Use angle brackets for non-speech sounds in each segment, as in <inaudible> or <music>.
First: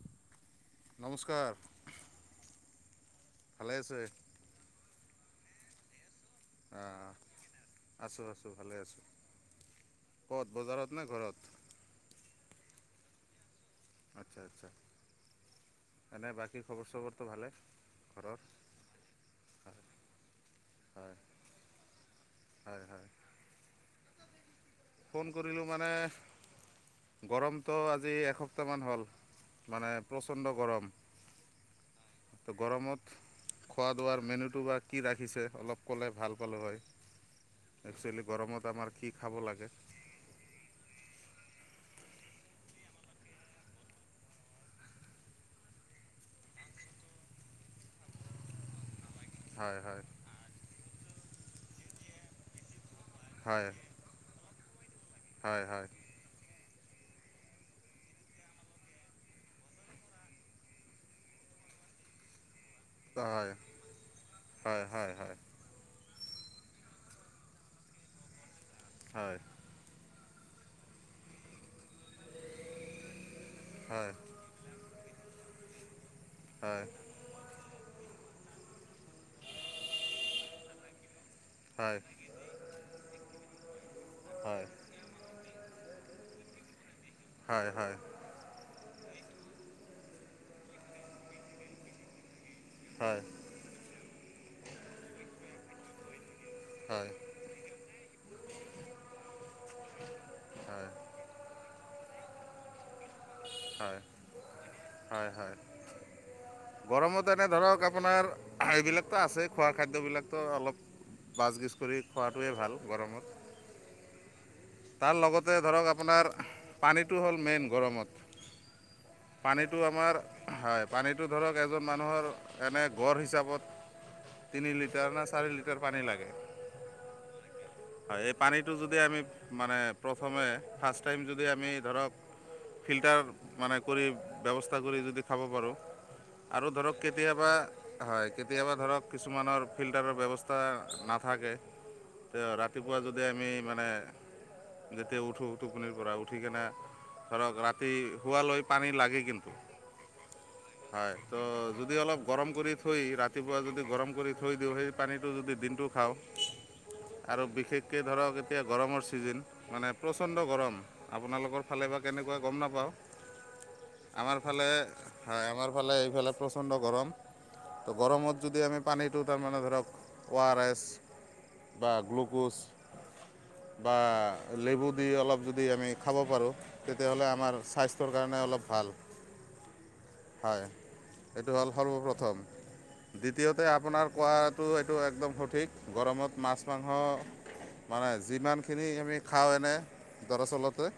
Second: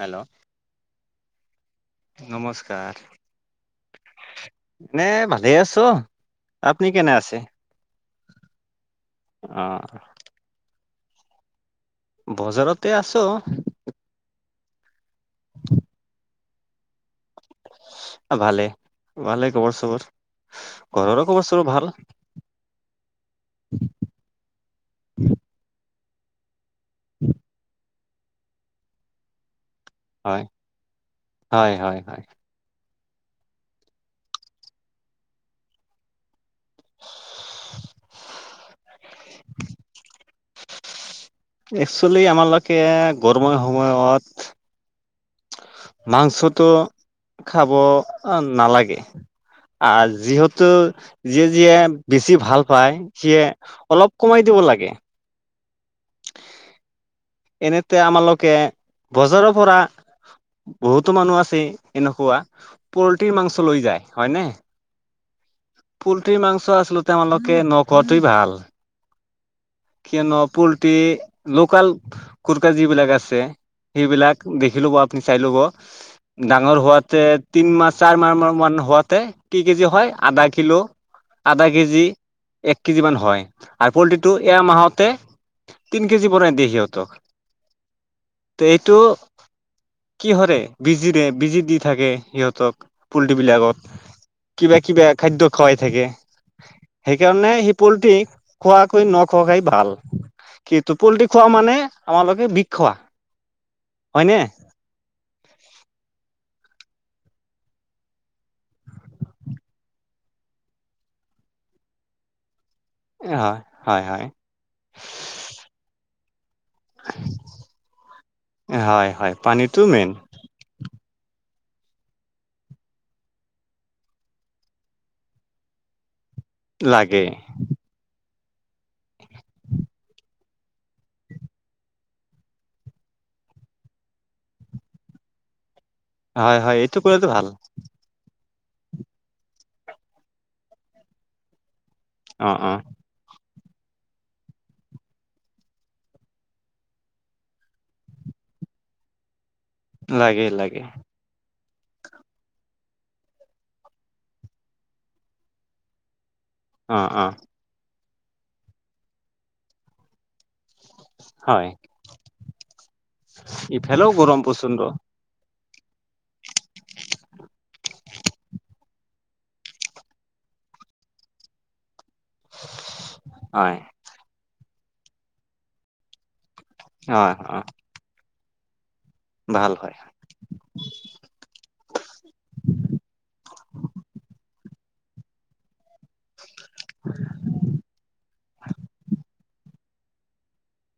Hello নমস্কাৰ নমস্কাৰ ভালে আছে এনে ভালে আছ আপুনি আহ কেনে আছে আছোঁ আছোঁ ভালে আছোঁ অ ক'ত বজাৰত নে ঘৰত বজাৰতে আছো আচ্ছা আচ্ছা <inaudible> এনে বাকী খবৰ চবৰটো ভালে ঘৰৰ ভালে ভালে খবৰ চবৰ হয় ঘৰৰো খবৰ চবৰ ভাল হয় হয় ফোন কৰিলোঁ মানে গৰমটো আজি এসপ্তাহমান হ'ল মানে হয় প্ৰচণ্ড গৰম হয় হয় হয় তো গৰমত খোৱা দোৱাৰ মেনুটো বা কি ৰাখিছে অলপ ক'লে ভাল গলো হয় একচুৱেলি গৰমত আমাৰ কি খাব লাগে একচুৱেলি আমাৰলোকে গৰমৰ সময়ত মাংসটো খাব নালাগে হয় আ হয় যিহেতু যিয়ে যিয়ে বেছি ভাল পায় সিয়ে হয় অলপ কমাই দিব লাগে হয় হয় এনেতে আমালোকে বজাৰৰ পৰা বহুতো মানুহ আছে এনেকুৱা পলট্ৰিৰ হয় মাংস লৈ যায় হয়নে হয় হয় হয় পলট্ৰি মাংস আছলতে আমালোকে নখোৱাটোৱে ভাল হয়। কিয়নো পলট্ৰি লোকাল কুুৰকা যিবিলাক আছে হয় হয় সেইবিলাক- দেখি ল'ব আপুনি চাই ল'ব, হয় ডাঙৰ হোৱাতে তিন মাহ চাৰ মাহ মান হোৱাত- কেই কেজি হয় আধা কিলো আধা কেজি, হয় এক কেজিমান হয় আৰু পলট্ৰিটো এয়া মাহত তিন কেজি পৰা দিয়ে সিহঁতক। হয় হয়। এইটো কি হৰে বিজিৰে বিজি দি থাকে সিহঁতক হয় পলট্ৰি বিলাক কিবা কিবা খাদ্য খোৱাই থাকে হয় সেইকাৰণে সি পলট্ৰি খোৱাকৈ নখোৱা খাই ভাল হয় কিন্তু পলট্ৰি খোৱা মানে আমালোকে বিক্ষোৱা। হয়, হয় হয়। গৰমত এনে ধৰক আপোনাৰ এইবিলাকতো আছে, খোৱা খাদ্য বিলাক ত অলপ বাছ-বিছ কৰি খোৱাটোৱে ভাল গৰমত। হয়, হয় হয়। তাৰ লগতে ধৰক আপোনাৰ পানীটো হ'ল মেইন গৰমত, হয় হয় পানীটো মেইন আমাৰ হয় পানীটো ধৰক এজন মানুহৰ এনে গঁড় হিচাপত তিনি লিটাৰ না চাৰি লিটাৰ পানী লাগে। লাগে। হয় এই পানীটো যদি আমি মানে প্ৰথমে ফাৰ্ষ্ট টাইম যদি আমি ধৰক ফিল্টাৰ মানে কৰি ব্যৱস্থা কৰি যদি খাব পাৰোঁ হয় আৰু হয় ধৰক এইটো কৰিলেতো ভাল কেতিয়াবা হয় কেতিয়াবা ধৰক কিছুমানৰ ফিল্টাৰৰ ব্যৱস্থা নাথাকে অ তে অ ৰাতিপুৱা যদি আমি মানে যেতিয়া উঠোঁ টোপনিৰ পৰা, উঠি কেনে ধৰক ৰাতি শোৱালৈ পানী লাগে কিন্তু। লাগে লাগে। হয় তো যদি অলপ গৰম কৰি থৈ ৰাতিপুৱা যদি গৰম কৰি থৈ দিওঁ, সেই পানীটো যদি দিনটো খাওঁ অ অ আৰু বিশেষকে ধৰক এতিয়া গৰমৰ ছিজেন, মানে প্ৰচণ্ড গৰম। আপোনালোকৰ হয় ফালে বা কেনেকুৱা গম নাপাওঁ। ইফালেও আমাৰ গৰম ফালে প্ৰচণ্ড হয়, আমাৰ ফালে এইফালে প্ৰচণ্ড গৰম। ত' গৰমত যদি আমি পানীটো তাৰমানে ধৰক অ আৰ এছ বা গ্লু গুচ, হয়। বা লেবু দি অলপ যদি আমি খাব পাৰোঁ, তেতিয়াহ'লে হয় অ আমাৰ স্বাস্থ্য কাৰণে অলপ ভাল। ভাল হয়। হয়, এইটো হ'ল সৰ্বপ্ৰথম। দ্বিতীয়তে আপোনাৰ কোৱাটো এইটো একদম সঠিক। গৰমত মাছ <unintelligible> মানে যিমান খিনি আমি খাওঁ <unintelligible> দৰাচলতে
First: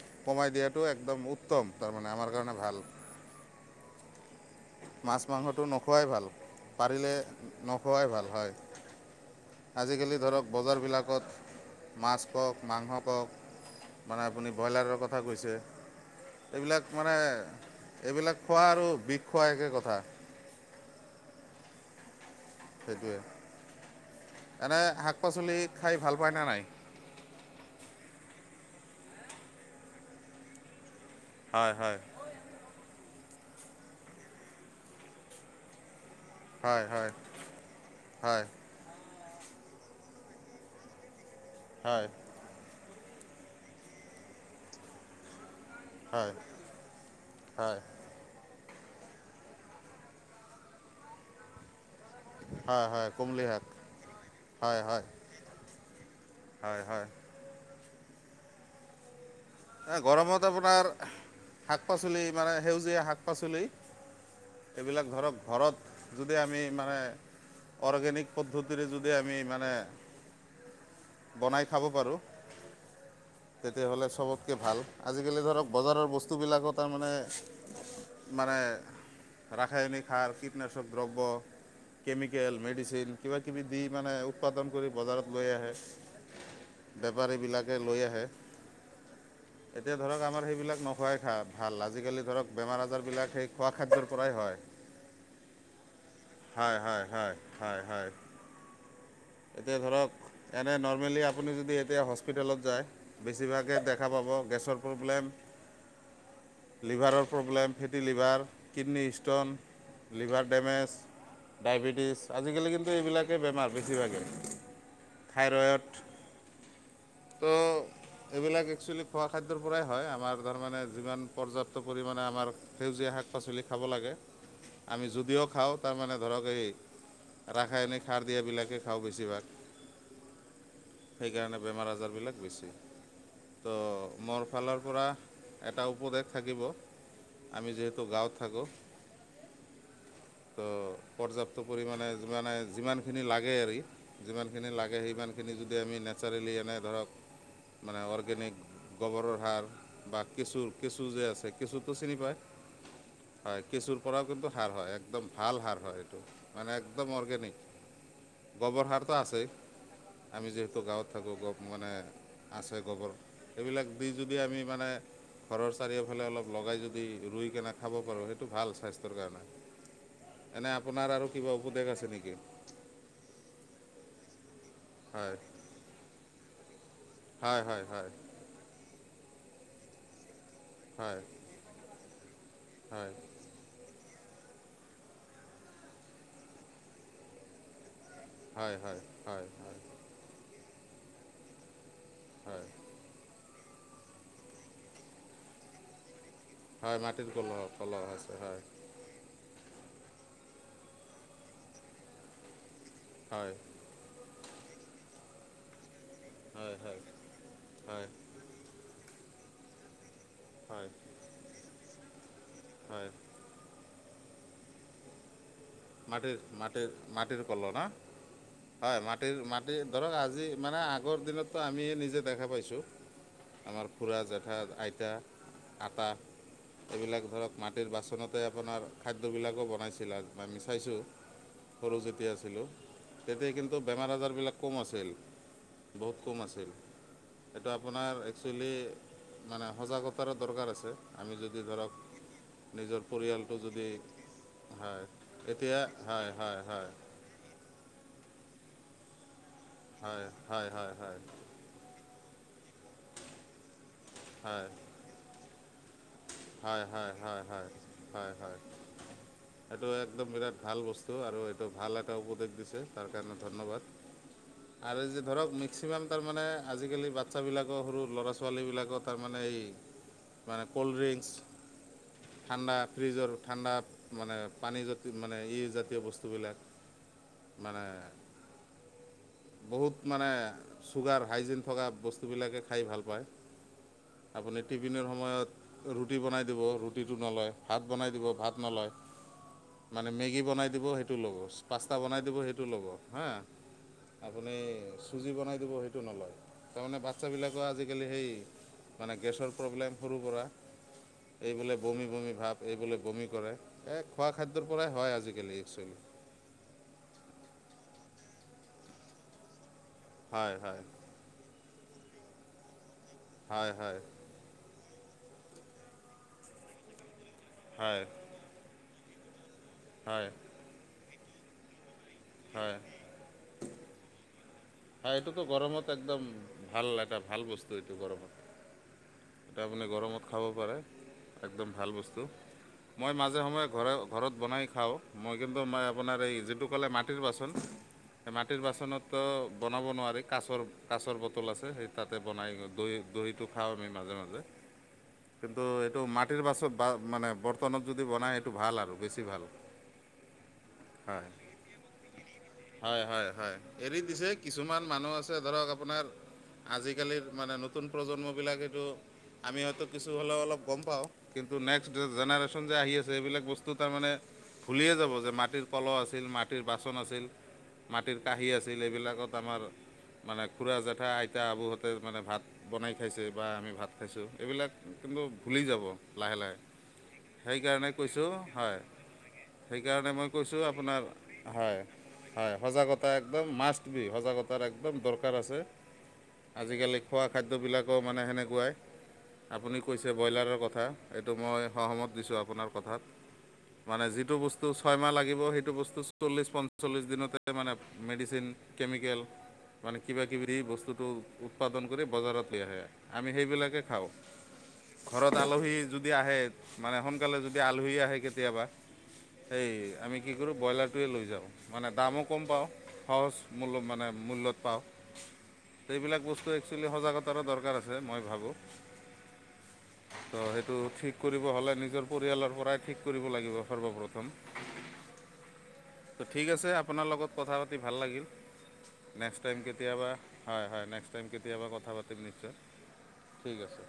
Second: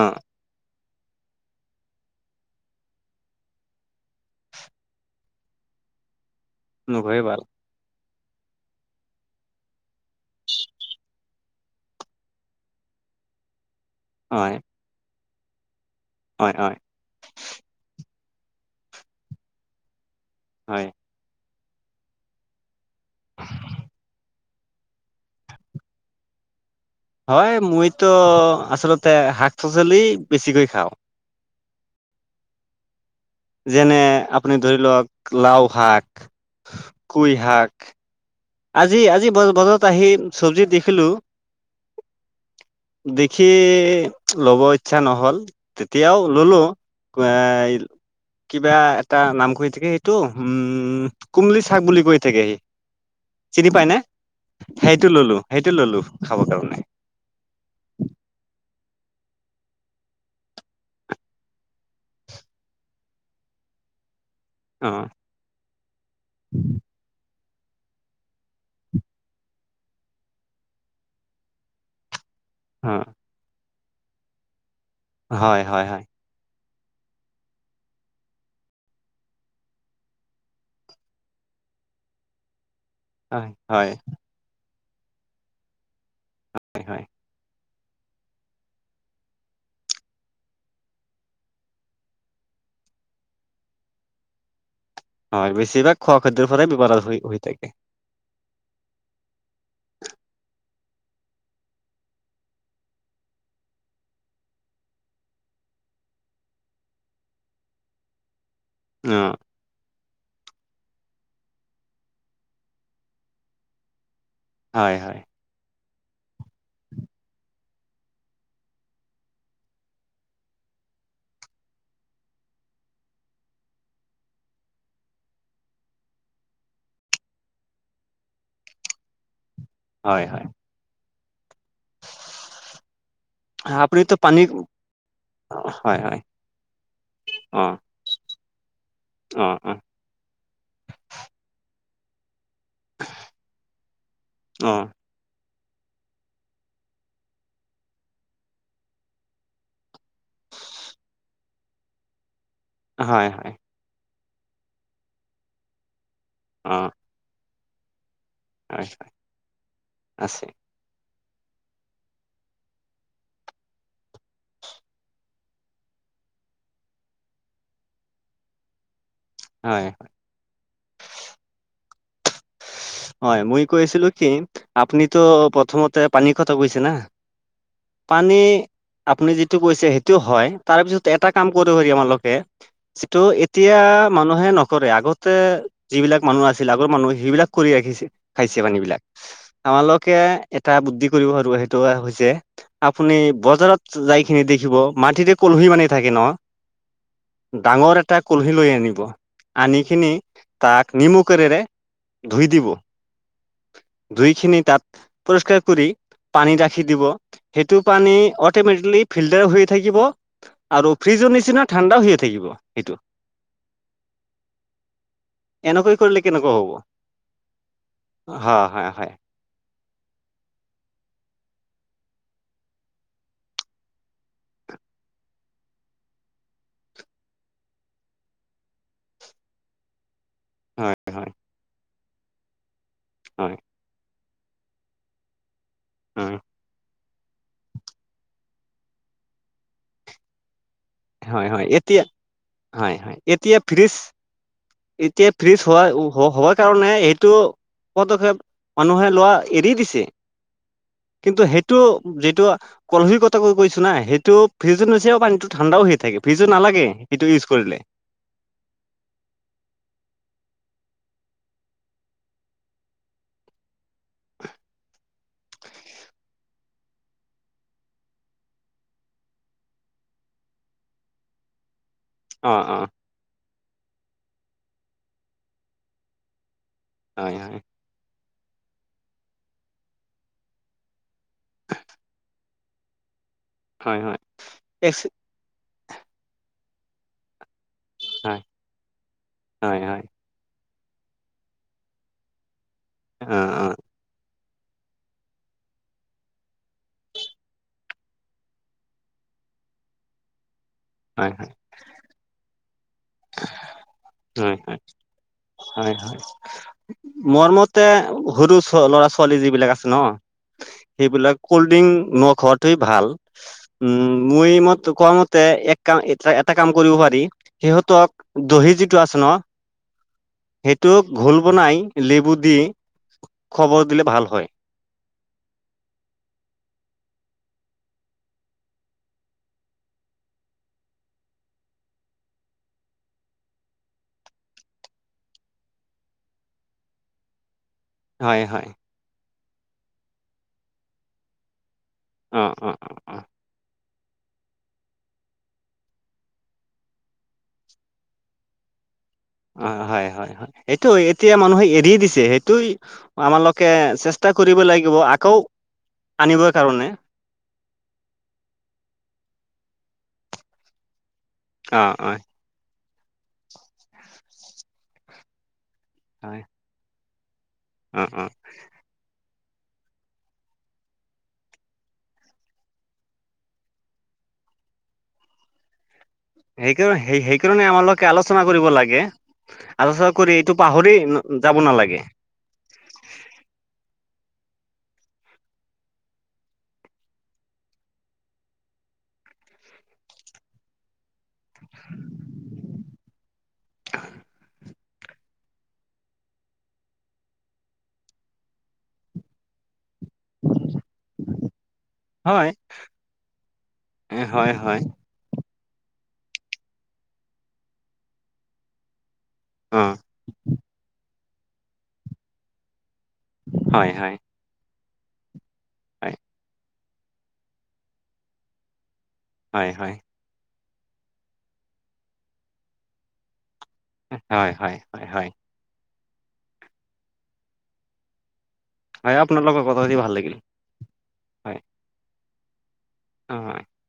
অ কমাই টো একদম উত্তম, তাৰমানে আমাৰ কাৰণে ভাল। মাছ-মাংসটো নোখোৱায় ভাল। পাৰিলে নগৈ ভাল নখোৱাই ভাল হয়। আজিকালি ধৰক বজাৰবিলাকত মাছ খওক, মাংস খওক মানে আপুনি হয় ব্ৰইলাৰৰ কথা কৈছে হয় হয় এইবিলাক মানে, এইবিলাক খোৱা আৰু বিষ খোৱা একে কথা। হয়। সেইটোৱেই। এনে শাক-পাচলি খাই ভাল পায়নে নাই? হয় মইতো আচলতে শাক-পাচলি বেছিকৈ খাওঁ। হয় হয়। যেনে আপুনি ধৰি লওক লাও শাক হয় -হয়, কুই শাক হয় আজি- আজি বজাৰত আহি চব্জিত দেখিলো হয়। দেখি ল'ব ইচ্ছা নহ'ল। তেতিয়াও হয় ললো এ হয় কিবা এটা নাম কৈ থাকে সেইটো উমঁ কুমলি চাক বুলি কৈ থাকে সি। হয় হয় কুমলি চিনি পাই নে? সেইটো ললো সেইটো ললো খাবৰ কাৰণে হয় হয় গৰমত আপোনাৰ- শাক-পাচলি মানে সেউজীয়া শাক- পাচলি অ এইবিলাক ধৰক ঘৰত- যদি আমি মানে অৰ্গেনিক পদ্ধতিৰে যদি আমি মানে- বনাই খাব পাৰোঁ হঁ। তেতিয়াহ'লে চবতকে ভাল, আজিকালি হয় ধৰক হয় হয় বজাৰৰ বস্তু- স্তু বিলাকত তাৰমানে মানে ৰাসায়নিক সাৰ কীটনাশক দ্ৰব্য কেমিকেল মেডিচিন হয় কিবাকিবি দি হয় মানে উৎপাদন কৰি বজাৰত লৈ আহে হয় হয় বেপাৰীবিলাক লৈ আহে এতিয়া ধৰক আমাৰ সেইবিলাক নোখোৱাই খা ভাল আজিকালি ধৰক বেমাৰ আজাৰবিলাক সেই খোৱা খাদ্যৰ পৰাই হয় হয় বেছিভাগ খোৱা খাদ্যৰ পৰাই হয়, হয়, বিপদ হয়, হৈ হৈ থাকে হয় - হয়। এতিয়া ধৰক এনে নৰ্মেলি আপুনি যদি এতিয়া হস্পিটেলত যায় বেছিভাগে দেখা পাব গেছৰ প্ৰব্লেম লিভাৰৰ প্ৰব্লেম, ফেটি লিভাৰ, কিডনী অ ষ্টোন লিভাৰ ডেমেজ, ডায়েবেটিছ আজিকালি কিন্তু এইবিলাকেই বেমাৰ বেছিভাগেই হয়, হয়। থাইৰয়ড টো এইবিলাক একচুৱেলি খোৱা খাদ্যৰ পৰাই হয়, আমাৰ তাৰমানে যিমান পৰ্যাপ্ত পৰিমাণে আমাৰ সেউজীয়া শাক পাচলি খাব লাগে, আমি যদিও খাওঁ তাৰমানে ধৰক এই ৰাসায়নিক সাৰ দিয়াবিলাকে খাওঁ বেছিভাগ হয়, হয়। সেইকাৰণে বেমাৰ আজাৰবিলাক বেছি তো আপুনিতো পানী মোৰ ফালৰ পৰা এটা হয় হয় উপদেশ থাকিব আমি যিহেতু তো গাঁৱত থাকোঁ অহ অ তো পৰ্যাপ্ত পৰিমাণে যিমানে যিমানখিনি লাগে হেৰি, যিমানখিনি অ লাগে সিমানখিনি যদি আমি নেচাৰেলি এনে ধৰক মানে অৰ্গেনিক গোবৰৰ সাৰ বা কেঁচুৰ কেঁচু যে আছে কেঁচুটো চিনি পায় হয়, হয়। কেচুৰ পৰাও কিন্তু সাৰ হয়, একদম ভাল সাৰ হয় এইটো অ মানে একদম অৰ্গেনিক গবৰ হয় সাৰটো আছেই আছে আমি যিহেতু গাঁৱত থাকোঁ গব মানে আছে গোবৰ এইবিলাক দি যদি আমি মানে ঘৰৰ চাৰিওফালে অলপ লগাই যদি ৰুই কেনে খাব পাৰোঁ সেইটো ভাল স্বাস্থ্যৰ কাৰণে। হয়। এনে আপোনাৰ আৰু কিবা উপদেশ আছে নেকি? হয়, মই কৈছিলো কি আপুনিতো হয় প্ৰথমতে পানী কথা কৈছে না হয় হয় হয় পানী আপুনি যিটো কৈছে সেইটো হয় তাৰপিছত হয় এটা কাম কত হৈ তোমালোকে হয় যিটো এতিয়া মানুহে নকৰে আগতে যিবিলাক মানুহ আছিল আগৰ মানুহ সেইবিলাক কৰি ৰাখিছিল। খাইছে হয় পানী হয় বিলাক হয় হয় আমালোক। তাকে এটা বুদ্ধি কৰিব আৰু সেইটো হৈছে হয় আপুনি। বজাৰত যাইখিনি দেখিব মাটিতে কলহী মানে থাকে ন। হয় মাটিৰ কলহ ডাঙৰ কলহ এটা আছে কলহি হয় লৈ আনিব আনিকিনি তাক নিমু কৰিৰে ধুই দিব। হয়। দুইখিনি তাত পৰিষ্কাৰ কৰি। পানী হয় ৰাখি হয় দিব সেইটো হয় পানী অট'মেটিকেলি ফিল্টাৰ হৈয়ে থাকিব। হয় আৰু ফ্ৰিজৰ নিচিনা ঠাণ্ডাও হৈয়ে থাকিব। সেইটো হয়। এনেকৈ কৰিলে মাটিৰ কেনেকুৱা হ'ব মাটিৰ মাটিৰ কল না হয় মাটিৰ মা। ধৰক আজি মানে আগৰ দিনততো আমি নিজে দেখা পাইছো। আমাৰ খুৰা জেঠা আইতা আটা। এইবিলাক ধৰক মাটিৰ বাচনতে আপোনাৰ খাদ্যবিলাকো বনাইছিল আৰু আমি হয় চাইছোঁ হয় সৰু যেতিয়া আছিলোঁ তেতিয়া হয় কিন্তু। বেমাৰ আজাৰবিলাক কম আছিল বহুত হয় কম আছিল। এইটো আপোনাৰ একচুৱেলি মানে সজাগতাৰ দৰকাৰ আছে। আমি হয় যদি হয় ধৰক এতিয়া হয় নিজৰ হয় পৰিয়ালটো এতিয়া যদি ফ্ৰিজ হয়। এতিয়া ফ্ৰিজ হোৱা এতিয়া হয় হোৱাৰ হয় হয় কাৰণে এইটো পদক্ষেপ মানুহে লোৱা। এৰি দিছে হয় হয় হয় হয় কিন্তু সেই। টো যিটো কলহি কত কৈ কৈছো না সেইটো হয় ফ্ৰিজ নচ পানীতটো ঠাণ্ডাও হৈ থাকে। ফিজো হয় নালাগে হয় সেইটো হয় ইউজ কৰিলে। হয় হয় হয়। সেইটো একদম বিৰাট ভাল বস্তু আৰু এইটো ভাল এটা উপদেশ দিছে তাৰ কাৰণে ধন্যবাদ। <inaudible> আৰু যে ধৰক মেক্সিমাম তাৰমানে আজিকালি বাচ্ছাবিলাকৰ সৰু ল'ৰা ছোৱালীবিলাকৰ তাৰমানে এই। মানে ক'ল্ড্ৰিংক। অ ঠাণ্ডা অ ফ্ৰিজৰ ঠাণ্ডা মানে পানী জ মানে ই জাতীয় বস্তুবিলাক। হয় হয়। মানে বহুত মানে চুগাৰ। হাইজিন থকা বস্তুবিলাকে খাই ভাল পায় হয় হয় আপুনি এক্স টিফিনৰ সময়ত। ৰুটি বনাই দিব ৰুটিটো নলয়। ভাত বনাই দিব হয় ভাত নলয় হয় হয় মানে মেগী বনাই দিব সেইটো। লব পাঁচটা বনাই দিব সেইটো ল'ব অ হা। অ আপুনি চুজি বনাই দিব সেইটো নলয় তাৰমানে বাচ্ছাবিলাকৰ আজিকালি সেই। মানে গেছৰ প্ৰব্লেম সৰু সোৰা। হয় হয় এই বোলে বমি বমি ভাৱ এই বোলে বমি কৰে এই খোৱা খাদ্যৰ পৰাই হয় আজিকালি হয় একচুৱেলি। হয় মোৰ মতে সৰু ল'ৰা ছোৱালী যিবিলাক আছে ন। হয় হয়। সেইবিলাক ক'লড্ৰিংক নখোৱাটোৱেই ভাল হয় হয় উম, মই ম কোৱা মতে এক কাম এ এটা কাম কৰিব পাৰি হয় সিহতক। দহি যিটো আছে ন। হয়। সেইটো ঘোল বনাই লেবু দি হয় খবৰ দিলে ভাল হয়। হাঁ এইটোতো গৰমত একদম ভাল এটা ভাল বস্তু এইটো গৰমত। এয়া আপুনি গৰমত খাব পাৰে একদম ভাল বস্তু। মই মাজে সময়ে ঘৰে ঘৰত বনাই খাওঁ মই কিন্তু মই আপোনাৰ এই যিটো ক'লে মাটিৰ বাচন। হয় মাটিৰ হয় বাচনত টো বনাব নোৱাৰি কাচৰ কাছৰ বটল আছে সেইটো। তাতে অ বনাই অ অ দৈ অ দৈটো খাওঁ আমি মাজে মাজে। কিন্তু এইটো মাটিৰ বাছত বা মানে বৰ্তনত যদি বনাই সেইটো ভাল আৰু বেছি। ভাল অ হয় হয় হয় সেইটো হয় এতিয়া মানুহে এৰি দিছে সেইটো হয় হয় হয় আমালোকে এৰি দিছে চেষ্টা কৰি কিছুমান মানুহ আছে ধৰক আপোনাৰ কাৰণে আজিকালিৰ মানে নতুন প্ৰজন্মবিলাক এইটো আমি হয়তো কিছু হ'লেও অলপ গম পাওঁ কিন্তু অ নেক্স অ জেনেৰে, চন যে আহি আছে এইবিলাক বস্তু তাৰমানে ভুলিয়ে যাব যে মাটিৰ। কলহ আছিল হয় মাটিৰ বাচন আছিল অ মাটিৰ অ কাঁহী আছিল এইবিলাকত আমাৰ। মানে খুৰা জেঠা আইতা আবুহঁতে মানে ভাত। বনাই খাইছে বা আমি ভাত খাইছোঁ এইবিলাক কিন্তু ভুলি যাব। লাহে লাহে সেইকাৰণে সেই সেইকাৰণে আমালোকে কৈছোঁ আলোচনা কৰিব হয়। লাগে আলোচনা সেইকাৰণে মই কৰি এইটো কৈছোঁ পাহৰি আপোনাৰ যাব হয় নালাগে হয় সজাগতা একদম মাচ। সজাগতাৰ একদম দৰকাৰ আছে। আজিকালি খোৱা খাদ্যবিলাকো মানে সেনেকুৱাই। আপুনি কৈছে ব্ৰইলাৰৰ কথা এইটো মই সহমত দিছোঁ আপোনাৰ কথাত মানে যিটো বস্তু ছয়মাহ লাগিব সেইটো বস্তু চল্লিছ পঞ্চল্লিছ দিনতে মানে মেডিচিন কেমিকেল মানে কিবাকিবি বস্তুটো উৎপাদন কৰি বজাৰত হয় লৈ আহে আমি সেইবিলাকে খাওঁ হয় হয় ঘৰত আলহী যদি আহে মানে সোনকালে যদি আলহী আহে কেতিয়াবা সেই অ আমি কি কৰোঁ ব্ৰইলাৰটোৱে লৈ যাওঁ মানে দামো কম পাওঁ সহজ মূল্য হয় মানে হয় মূল্যত পাওঁ হয় সেইবিলাক বস্তুৱে একচুলি সজাগতাৰো দৰকাৰ আছে মই ভাবোঁ হয় হয় ত' সেইটো ঠিক কৰিব হ'লে নিজৰ পৰিয়ালৰ পৰাই ঠিক কৰিব লাগিব সৰ্বপ্ৰথম হয় হয় হয় হয় ত' ঠিক আছে আপোনাৰ লগত কথা পাতি ভাল লাগিল। হয় নেক্স আপোনাৰ টাইম লগত কথা পাতি কেতিয়াবা ভাল লাগিল হয় হয় নেক্সট টাইম হয় কেতিয়াবা কথা পাতিম নিশ্চয় অ ঠিক হয় আছে।